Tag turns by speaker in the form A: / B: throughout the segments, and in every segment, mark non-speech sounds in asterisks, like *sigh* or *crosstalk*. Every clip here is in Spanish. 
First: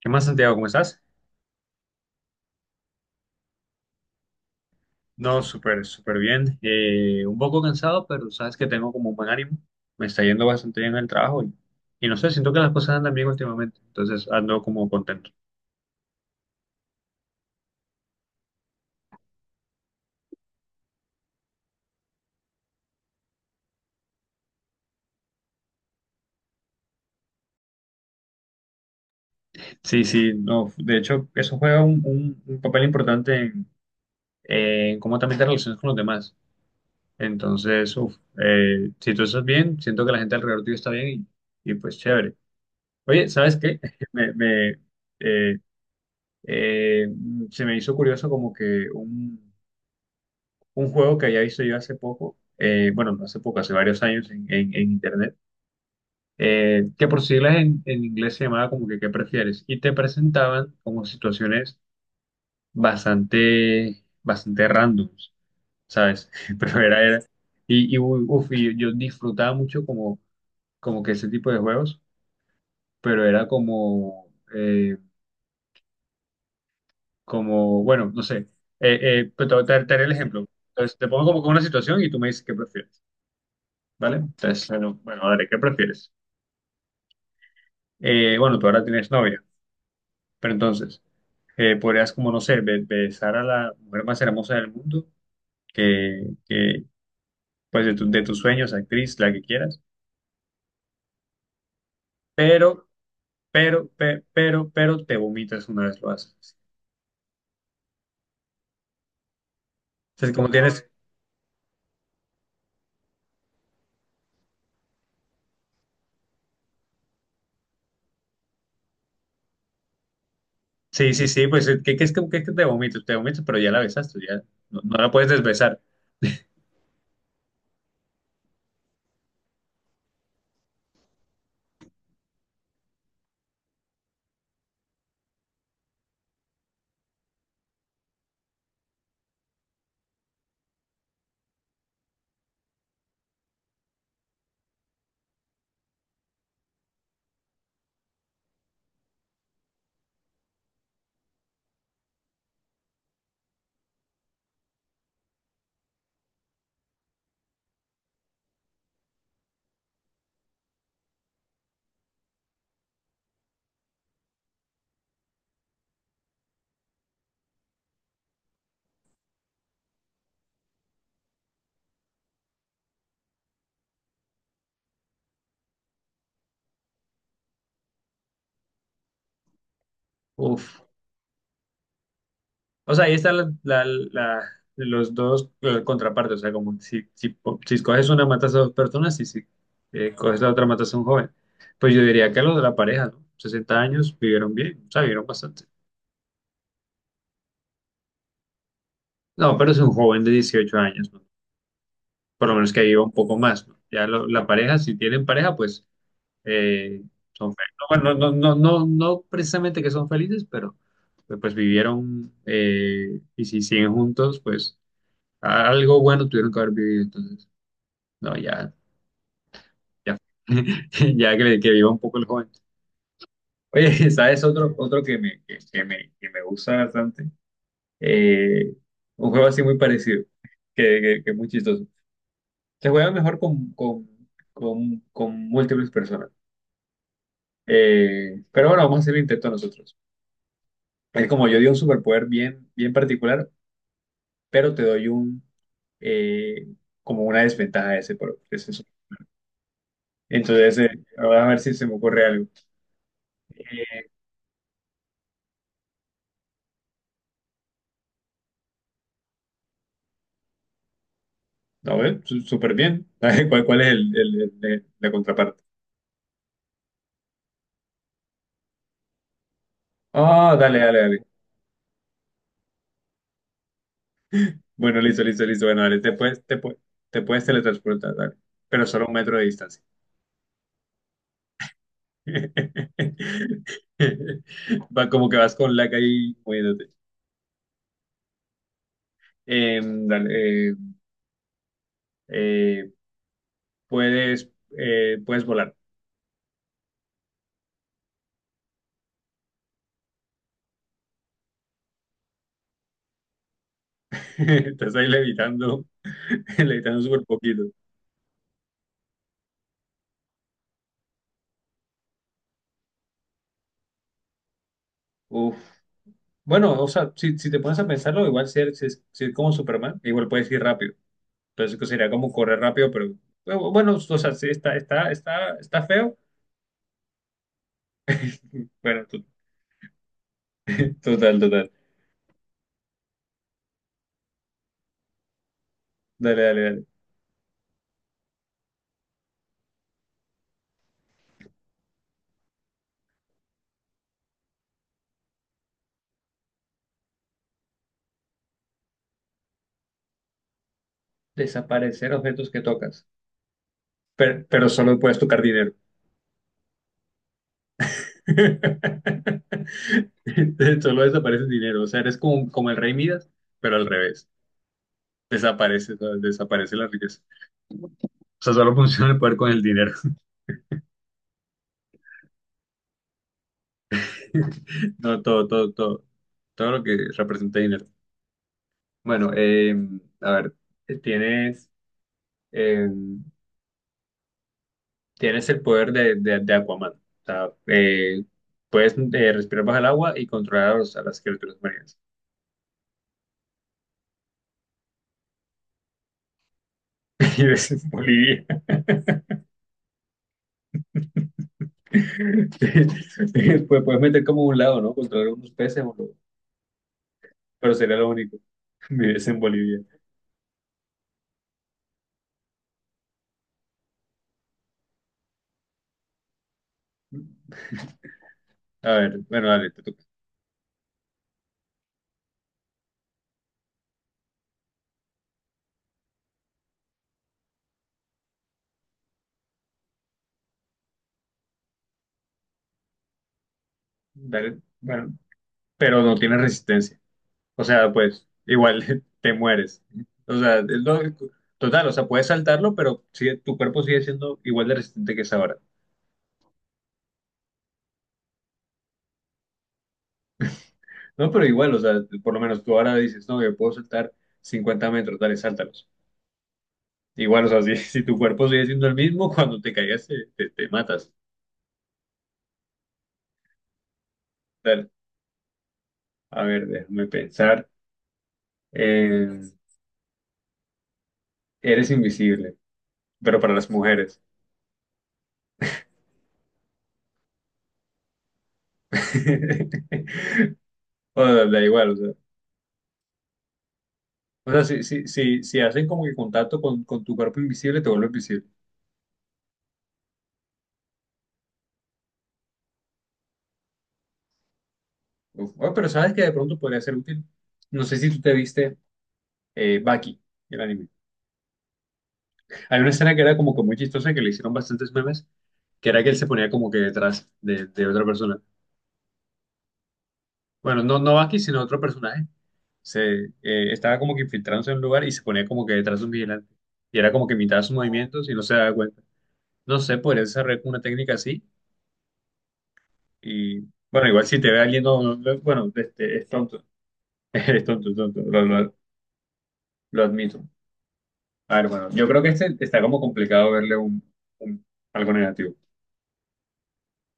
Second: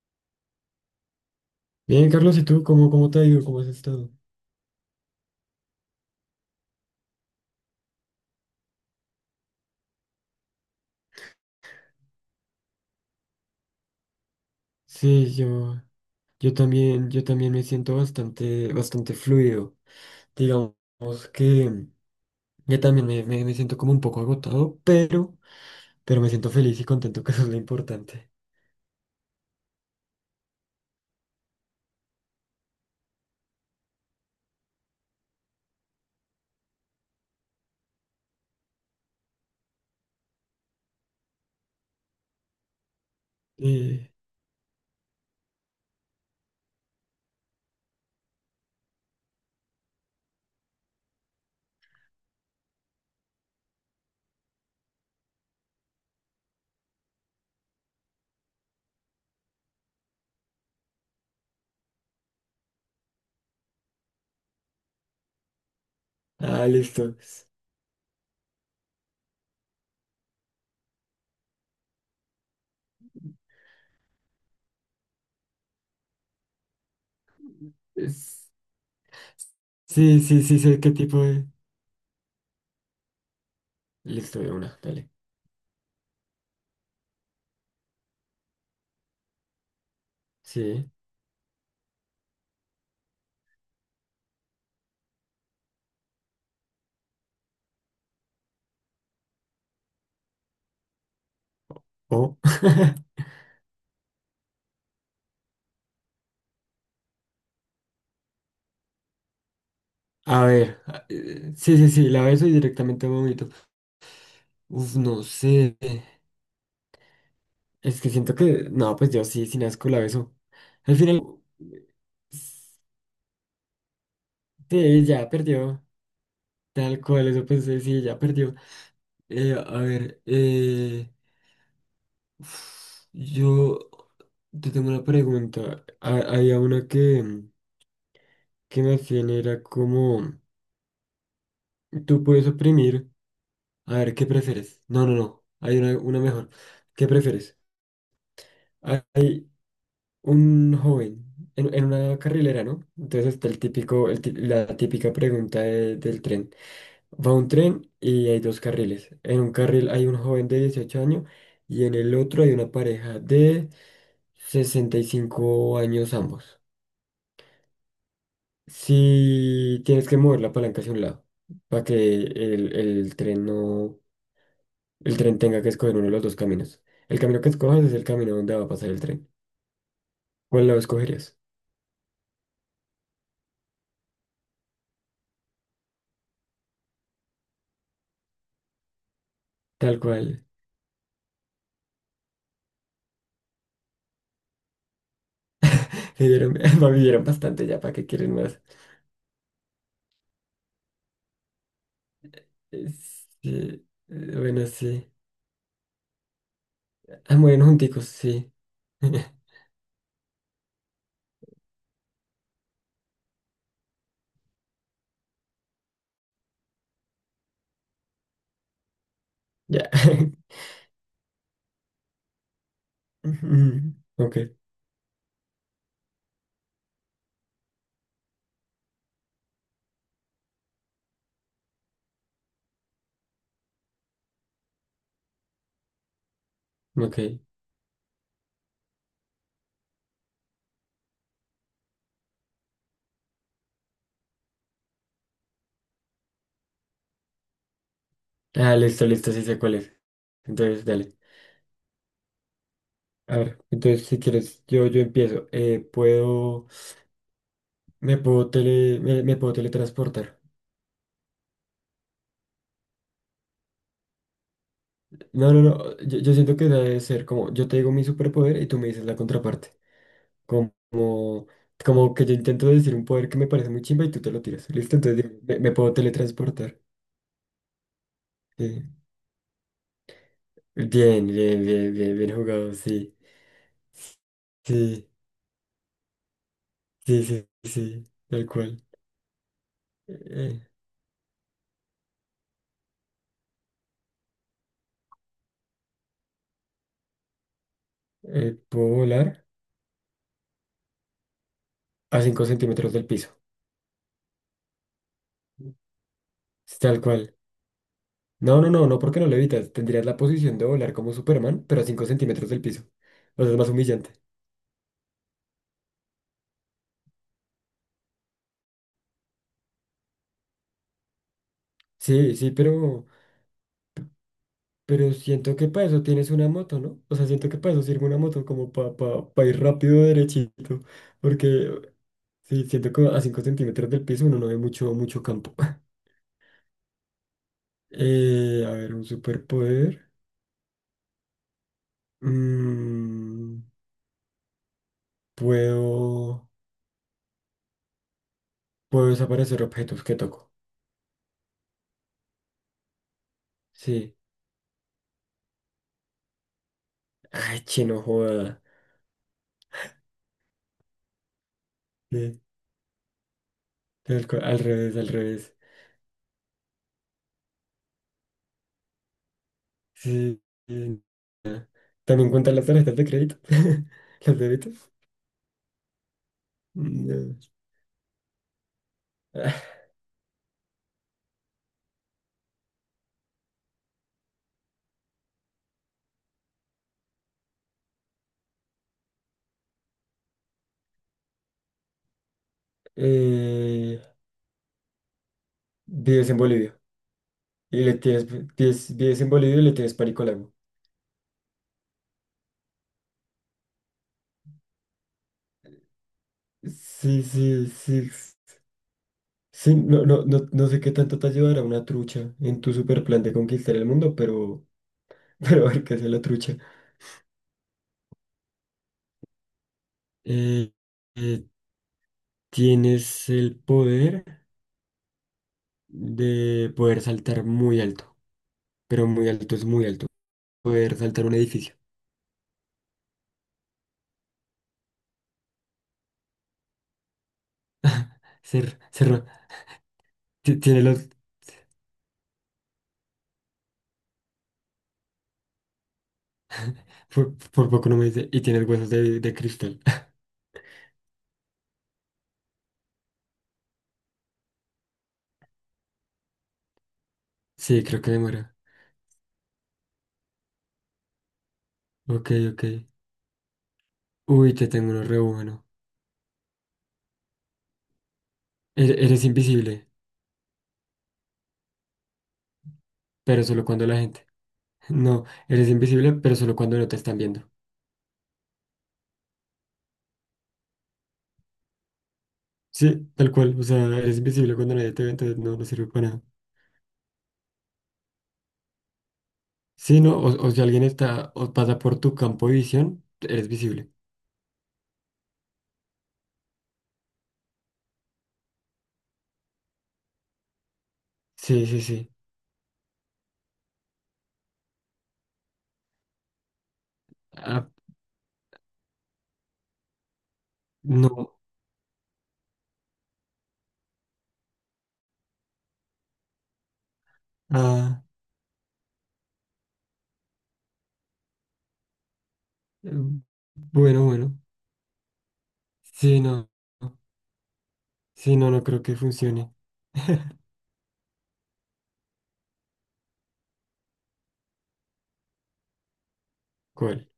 A: ¿Qué más, Santiago? ¿Cómo estás?
B: Bien, Carlos, ¿y tú cómo te ha ido? ¿Cómo has estado?
A: No, súper bien. Un poco cansado, pero sabes que tengo como un buen ánimo. Me está yendo bastante bien en el trabajo y no sé, siento que las cosas andan bien últimamente. Entonces ando como contento.
B: Sí, yo también me siento bastante fluido. Digamos que yo también me siento como un poco agotado, pero me siento feliz y contento, *laughs* que eso es lo importante.
A: Sí, sí, no. De hecho, eso juega un papel importante en cómo también te relacionas con los demás. Entonces, si tú estás bien, siento que la gente alrededor tuyo está bien y pues chévere. Oye, ¿sabes qué?
B: Eh,
A: *laughs* Me, me, eh, eh, Se me hizo curioso como que un juego que había visto yo hace poco, bueno, no hace poco, hace varios años en, en internet, que por siglas en inglés se llamaba como que ¿qué prefieres? Y te presentaban como situaciones bastante, bastante randoms, ¿sabes? *laughs* Pero era,
B: Listo.
A: era, y, y yo disfrutaba mucho como, como que ese tipo de juegos, pero era como, como, bueno, no sé,
B: Es-
A: pues te haré el
B: Sí, sí,
A: ejemplo.
B: sí, sé qué
A: Entonces te
B: tipo
A: pongo como
B: de...
A: que una situación y tú me dices qué prefieres. ¿Vale?
B: Listo, de
A: Entonces,
B: una,
A: bueno,
B: dale.
A: bueno, Adri, ¿qué prefieres? Bueno, tú ahora tienes novia, pero
B: Sí.
A: entonces podrías como, no sé, besar a la mujer más hermosa del mundo, que, pues de, de tus sueños, actriz, la que quieras,
B: O.
A: pero,
B: *laughs*
A: pero te vomitas una vez lo haces. Entonces,
B: A
A: como
B: ver.
A: tienes,
B: Sí, sí, sí, la beso y directamente vomito. Uf, no sé. Es que siento que, no, pues yo sí, sin asco la beso. Al
A: sí,
B: final,
A: sí, sí, pues, ¿qué, qué es que te vomitas? Te vomitas, pero ya la besaste, ya no, no
B: sí,
A: la
B: ya
A: puedes desbesar.
B: perdió. Tal cual, eso pensé, sí, ya perdió. Eh, a ver, eh, yo te tengo una pregunta. Había una que me hacían, era como, tú puedes oprimir. A ver, ¿qué prefieres? No, no, no, hay una mejor. ¿Qué prefieres? Hay un joven en una carrilera, ¿no? Entonces está el típico, la típica pregunta del tren. Va un tren y hay dos carriles. En un carril hay un joven de 18 años y en el otro hay una pareja de 65 años ambos. Si tienes que mover la palanca hacia un lado para que el tren no, el tren tenga que escoger uno de los dos caminos. El camino que escojas es el camino donde va a pasar el tren. ¿Cuál lado
A: Uf.
B: escogerías?
A: O sea, ahí están la- la- la- los dos contrapartes. O sea, como si, si, si escoges una, matas a dos personas y si
B: Tal
A: coges
B: cual.
A: la otra, matas a un joven. Pues yo diría que los de la pareja, ¿no? 60 años vivieron bien, o sea, vivieron bastante.
B: Se dieron, *laughs* vivieron bastante ya, ¿para qué quieren más?
A: No, pero es un joven de 18 años, ¿no? Por lo menos que
B: Eh,
A: viva un poco más, ¿no?
B: Sí,
A: Ya la
B: bueno,
A: pareja, si
B: sí.
A: tienen pareja, pues eh,
B: Ah,
A: son
B: mueren
A: felices.
B: junticos,
A: Bueno,
B: sí.
A: no
B: *laughs*
A: precisamente que son felices, pero pues, pues vivieron, y si siguen juntos, pues algo bueno tuvieron que haber vivido entonces. No, ya,
B: Ya.
A: ya,
B: *laughs*
A: *laughs* ya que viva un poco el joven. Oye,
B: Ujú.
A: *laughs*
B: Ok,
A: ¿sabes otro, otro que me gusta bastante? Eh, un juego así muy parecido, que es muy chistoso. Se juega mejor con múltiples personas.
B: ok.
A: Pero bueno, vamos a hacer el intento nosotros. Es como yo di un superpoder bien, bien particular, pero te doy un, eh, como una desventaja de ese, de ese
B: Ah,
A: super-
B: listo, listo, sí sé cuál es.
A: Entonces,
B: Entonces, dale.
A: a ver si se me ocurre algo.
B: A ver, entonces
A: Eh,
B: si quieres, yo empiezo. Puedo, me puedo tele, me puedo teletransportar.
A: A ver, súper bien. *laughs* ¿Cuál, cuál es el, la
B: No, no,
A: contraparte?
B: no. Yo siento que debe ser como, yo te digo mi superpoder y tú me dices la contraparte.
A: Ah,
B: Como,
A: dale, dale, dale.
B: como que yo intento decir un poder que me parece muy chimba y tú te lo tiras. Listo,
A: Bueno,
B: entonces
A: listo,
B: digo,
A: listo, listo.
B: me
A: Bueno,
B: puedo
A: dale,
B: teletransportar.
A: te puedes teletransportar, dale.
B: Eh,
A: Pero solo a un metro de distancia.
B: Bien, bien, bien, bien, bien jugado, sí.
A: *laughs* Va
B: Sí,
A: como que vas con la calle y moviéndote.
B: sí, sí, sí, tal cual. Eh,
A: Dale, eh, puedes, puedes volar.
B: ¿Puedo volar? A cinco centímetros del piso,
A: *laughs* Estás ahí levitando, *laughs*
B: tal
A: levitando súper
B: cual.
A: poquito.
B: No, no, no, no, porque no levitas. Tendrías la posición de volar como Superman, pero a 5 centímetros del piso. O sea, es más humillante.
A: Uf. Bueno, o sea, si, si te pones a pensarlo, igual si eres, si es si es como Superman, igual puedes ir rápido. Entonces que sería como
B: Sí, sí,
A: correr rápido, pero
B: pero,
A: bueno, o sea, sí, está, está,
B: Pero
A: está,
B: siento que
A: está
B: para eso
A: feo.
B: tienes una moto, ¿no? O sea, siento que para eso sirve una moto, como para
A: Bueno,
B: pa, pa pa ir rápido derechito.
A: total, total.
B: Porque sí, siento que a 5 centímetros del piso uno no ve mucho, mucho campo. *laughs*
A: Dale, dale, dale.
B: A ver, un superpoder. Mm, puedo, puedo desaparecer objetos que toco.
A: Desaparecer objetos que tocas,
B: Sí.
A: pero solo puedes tocar dinero.
B: Ay, chino, joda.
A: *laughs* Solo desaparece dinero, o sea, eres
B: Sí,
A: como, como el rey Midas, pero al
B: tal
A: revés.
B: cual, al revés, al revés.
A: Desaparece, ¿sabes? Desaparece la riqueza. O sea, solo funciona el poder con el dinero. *laughs*
B: Sí, sí. También cuentan las tarjetas de crédito. *laughs* Las débitos.
A: No, todo, todo, todo. Todo lo que
B: No.
A: representa dinero. Bueno,
B: *laughs*
A: a ver, tienes... eh, tienes el poder de Aquaman. O sea, puedes, respirar bajo el agua y controlar a, a las criaturas marinas.
B: Eh, Vives en Bolivia
A: *laughs* Y ves
B: y
A: en
B: le tienes,
A: Bolivia.
B: vives en Bolivia y le tienes pánico al agua.
A: *laughs* Después puedes meter como un lado, ¿no? Controlar unos peces,
B: Sí, sí,
A: pero sería lo
B: sí.
A: único. *laughs* Vives en
B: Sí,
A: Bolivia.
B: no, no, no, no sé qué tanto te ayudará una trucha en tu super plan de conquistar el mundo, pero, *laughs* pero a ver qué hace la trucha.
A: A ver, bueno, dale, te toca.
B: Eh, eh, Tienes el poder de poder saltar muy alto, pero muy alto es muy alto. Poder saltar un edificio.
A: Dale, bueno, pero no tienes resistencia. O sea, pues
B: Ser,
A: igual *laughs*
B: ser,
A: te mueres. O
B: ti-
A: sea,
B: tiene los,
A: total, o sea, puedes saltarlo, pero tu cuerpo sigue siendo igual de resistente que es ahora.
B: por poco no me dice, y tiene los huesos de cristal.
A: No, pero igual, o sea, por lo menos tú ahora dices, no, yo puedo saltar 50 metros, dale, sáltalos. Igual, o
B: *laughs*
A: sea, si, *laughs*
B: Sí, creo
A: si
B: que
A: tu cuerpo
B: demora.
A: sigue siendo el mismo, *laughs* cuando te caigas te matas.
B: Ok, ok. Uy, te
A: Dale.
B: tengo uno re bueno.
A: A ver, déjame pensar.
B: Eres
A: Eh,
B: invisible,
A: Eres invisible, pero
B: pero
A: para
B: solo
A: las
B: cuando la
A: mujeres.
B: gente. *laughs* No, eres invisible, pero solo cuando no te están viendo.
A: *laughs* O sea, da igual, o sea.
B: Sí, tal cual. O sea, eres
A: O
B: invisible
A: sea,
B: cuando
A: si,
B: nadie te
A: si,
B: ve, entonces
A: si,
B: no,
A: si
B: no
A: hacen
B: sirve
A: como
B: para
A: que
B: nada.
A: contacto con tu cuerpo invisible, te vuelves invisible.
B: Sí, no, o si alguien está o pasa por tu campo de visión, eres visible.
A: Uf, oh, pero sabes que de pronto podría ser útil. No sé si tú te viste, Baki, el anime.
B: Sí, sí, sí.
A: Hay una escena que era como que muy chistosa que le hicieron bastantes memes, que era que él se ponía como que detrás
B: Ah,
A: de otra persona. Bueno, no, no
B: no.
A: Bucky, sino otro personaje. Se, estaba como que infiltrándose en un lugar y se ponía como que detrás de un vigilante. Y era como que imitaba sus
B: Ah,
A: movimientos y no se daba cuenta. No sé, podría desarrollar como una técnica así.
B: mm,
A: Y
B: bueno,
A: bueno, igual
B: bueno.
A: si te ve alguien, bueno, este,
B: Sí,
A: es
B: no.
A: tonto.
B: No.
A: *laughs* Es tonto,
B: Sí, no, no creo que funcione.
A: lo admito. A ver, bueno, yo creo que este está como complicado verle un, un- algo negativo.
B: ¿Cuál?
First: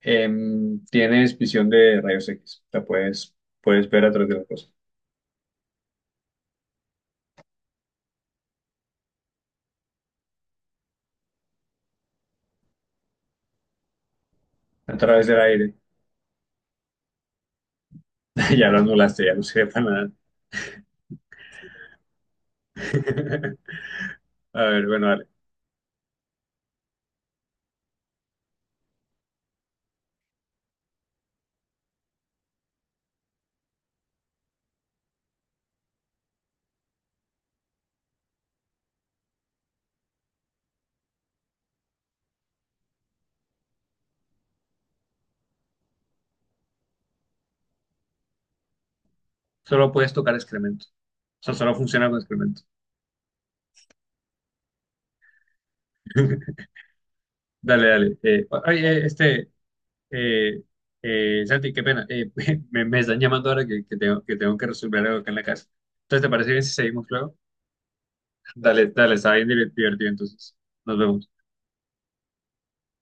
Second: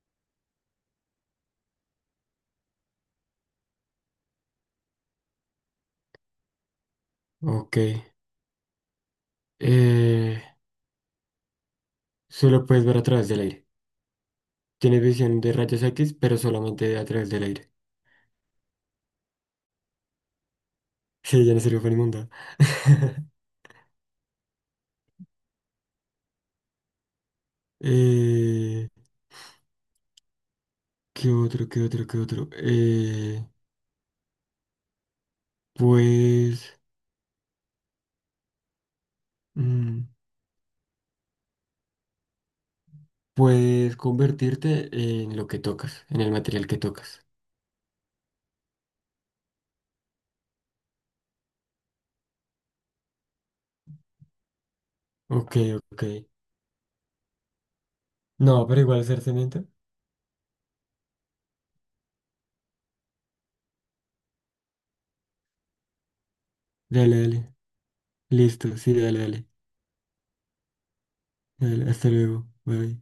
A: Tienes visión de rayos X. O sea, puedes, puedes ver a través de las cosas.
B: Ok. Eh, solo puedes ver a través del aire.
A: A
B: Tiene
A: través del
B: visión de
A: aire.
B: rayos X, pero solamente a través del aire. *laughs*
A: *laughs* Ya lo anulaste, ya no sirve para nada.
B: Sí, ya no sirve para inmunda. *laughs*
A: *laughs* A ver, bueno, dale.
B: Eh, ¿qué otro, qué otro, qué otro? Pues mm, puedes convertirte en lo que tocas, en el material que tocas.
A: Solo puedes tocar excremento. O sea, solo funciona con excremento.
B: Ok, ok.
A: *laughs* Dale, dale.
B: No, pero igual hacer cemento.
A: Eh, Santi, qué pena. *laughs* Me están llamando ahora que tengo, que tengo que resolver algo acá en la casa. Entonces, ¿te parece bien si seguimos
B: Dale,
A: luego?
B: dale. Listo,
A: Dale,
B: sí,
A: dale,
B: dale,
A: está
B: dale.
A: bien divertido entonces. Nos vemos.
B: Dale, hasta luego. Bye.